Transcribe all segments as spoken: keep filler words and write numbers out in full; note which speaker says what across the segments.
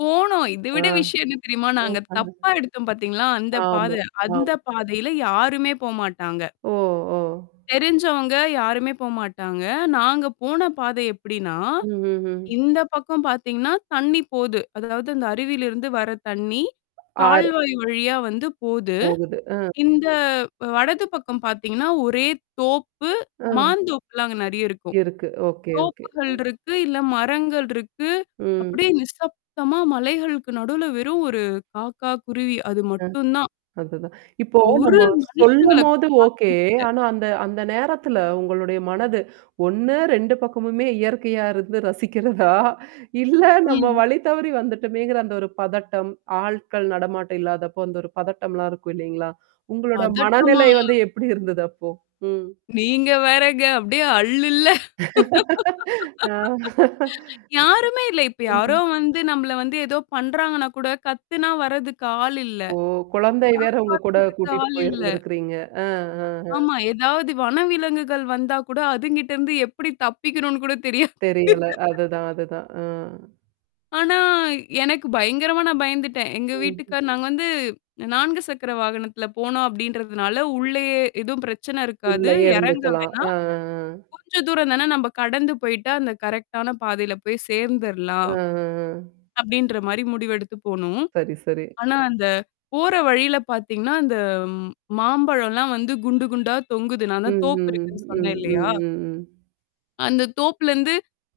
Speaker 1: போனோம். இத
Speaker 2: ஆ.
Speaker 1: விட விஷயம் என்ன தெரியுமா? நாங்க
Speaker 2: அஹா.
Speaker 1: தப்பா எடுத்தோம் பாத்தீங்களா! அந்த பாத!
Speaker 2: ஆமா.
Speaker 1: அந்த
Speaker 2: ஆமா.
Speaker 1: பாதையில யாருமே போ மாட்டாங்க.
Speaker 2: ஓ! ஓ!
Speaker 1: தெரிஞ்சவங்க யாருமே போ மாட்டாங்க. நாங்க போன பாதை எப்பிடின்னா,
Speaker 2: ம். ம். ம்.
Speaker 1: இந்த பக்கம் பாத்தீங்கன்னா, தண்ணீ போது. அதாவது அந்த அருவியில இருந்து வர தண்ணீ.
Speaker 2: ஆறு
Speaker 1: கால்வாய் வழியா வந்து போது.
Speaker 2: போகுது. அ.
Speaker 1: இந்த வலது பக்கம் பாத்தீங்கன்னா, ஒரே தோப்பு,
Speaker 2: அ.
Speaker 1: மாந்தோப்புலாம் அங்க நறைய இருக்கும்.
Speaker 2: இருக்கு. Okay, okay.
Speaker 1: தோப்புகள்
Speaker 2: ம்.
Speaker 1: இருக்கு, இல்ல மரங்கள் இருக்கு.
Speaker 2: ம்.
Speaker 1: அப்பிடியே நிசப்தமா மலைகளுக்கு நடுவுல வெறும் ஒரு காக்கா, குருவி அது
Speaker 2: ம்.
Speaker 1: மட்டும் தான்.
Speaker 2: அதுதான். இப்போ
Speaker 1: ஒரு
Speaker 2: நம்ம
Speaker 1: மனுஷங்கள கூட
Speaker 2: சொல்லும்போது
Speaker 1: பாக்க
Speaker 2: ஓகே.
Speaker 1: முடியல.
Speaker 2: ஆனா அந்த, அந்த நேரத்தில உங்களுடைய மனது ஒன்னு ரெண்டு பக்கமுமே இயற்கையா இருக்கிறத ரசிக்கிறதா! இல்ல நம்ம
Speaker 1: ம்.
Speaker 2: வழி தவறி வந்துட்டோமேங்கிற அந்த ஒரு பதட்டம், ஆட்கள் நடமாட்டம் இல்லாதப்போ அந்த ஒரு பதட்டம்லாம் இருக்கும் இல்லீங்களா! உங்களோட
Speaker 1: பதட்டமா.
Speaker 2: மனநிலை வந்து எப்பிடி இருந்தது அப்போ? ம்.
Speaker 1: நீங்க வேறங்க அப்பிடியே அள்ளு இல்ல.
Speaker 2: ஆ.
Speaker 1: யாருமே இல்ல. இப்ப யாரோ
Speaker 2: ம்.
Speaker 1: வந்து நம்மள வந்து ஏதோ பண்றாங்கன்னா கூட கத்துனா வர்றதுக்கு ஆள் இல்ல.
Speaker 2: ஓ! குழந்தை வேற உங்ககூட
Speaker 1: காப்பாத்ததுக்கு
Speaker 2: கூட்டிட்டு
Speaker 1: ஆள் இல்ல.
Speaker 2: போயிருந்திருக்கிறீங்க. ஆ, ஆ, ஆ.
Speaker 1: ஆமா. ஏதாவது வனவிலங்குகள் வந்தா கூட அதுங்கிட்ட இருந்து எப்பிடி தப்பிக்கணுன்னு கூட தெரியா
Speaker 2: தெரியல. அதுதான். அதுதான். ஆ.
Speaker 1: ஆனா, எனக்கு பயங்கரமா நான் பயந்துட்டேன். எங்க
Speaker 2: ம்.
Speaker 1: வீட்டுக்காரர் நாங்க வந்து நான்கு சக்கர வாகனத்துல போனோம், அப்பிடின்றதுனால உள்ளயே எதுவும் பிரச்சன இருக்காது.
Speaker 2: உள்ளயே
Speaker 1: எறங்க
Speaker 2: இருந்துக்கலாம். அ,
Speaker 1: வேணாம்.
Speaker 2: ஆ, ஆ
Speaker 1: கொஞ்சம் தூரம் தான நம்ம கடந்து போயி்ட்டா அந்த கரெக்ட்டான பாதையில போய்
Speaker 2: ம்,
Speaker 1: சேர்ந்துர்லாம்.
Speaker 2: ம், ம்.
Speaker 1: அப்பிடின்ற மாரி முடிவெடுத்து போனோம்.
Speaker 2: சரி, சரி.
Speaker 1: ஆனா அந்த போற வழியில பார்த்தீங்கன்னா, அந்த மாம்பழம்லாம் வந்து குண்டு குண்டா தொங்குது. நான்
Speaker 2: ம்,
Speaker 1: தான் தோப்பு
Speaker 2: ம்,
Speaker 1: இருக்குன்னு சொன்னேன்
Speaker 2: ம்,
Speaker 1: இல்லயா!
Speaker 2: ம், ம்.
Speaker 1: அந்த தோப்லருந்து.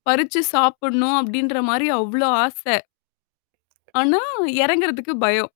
Speaker 1: பறிச்சு சாப்பிட்ணும் அப்பிடின்றமாரி அவ்ளோ ஆசை. ஆனா இறங்குறதுக்கு பயம்.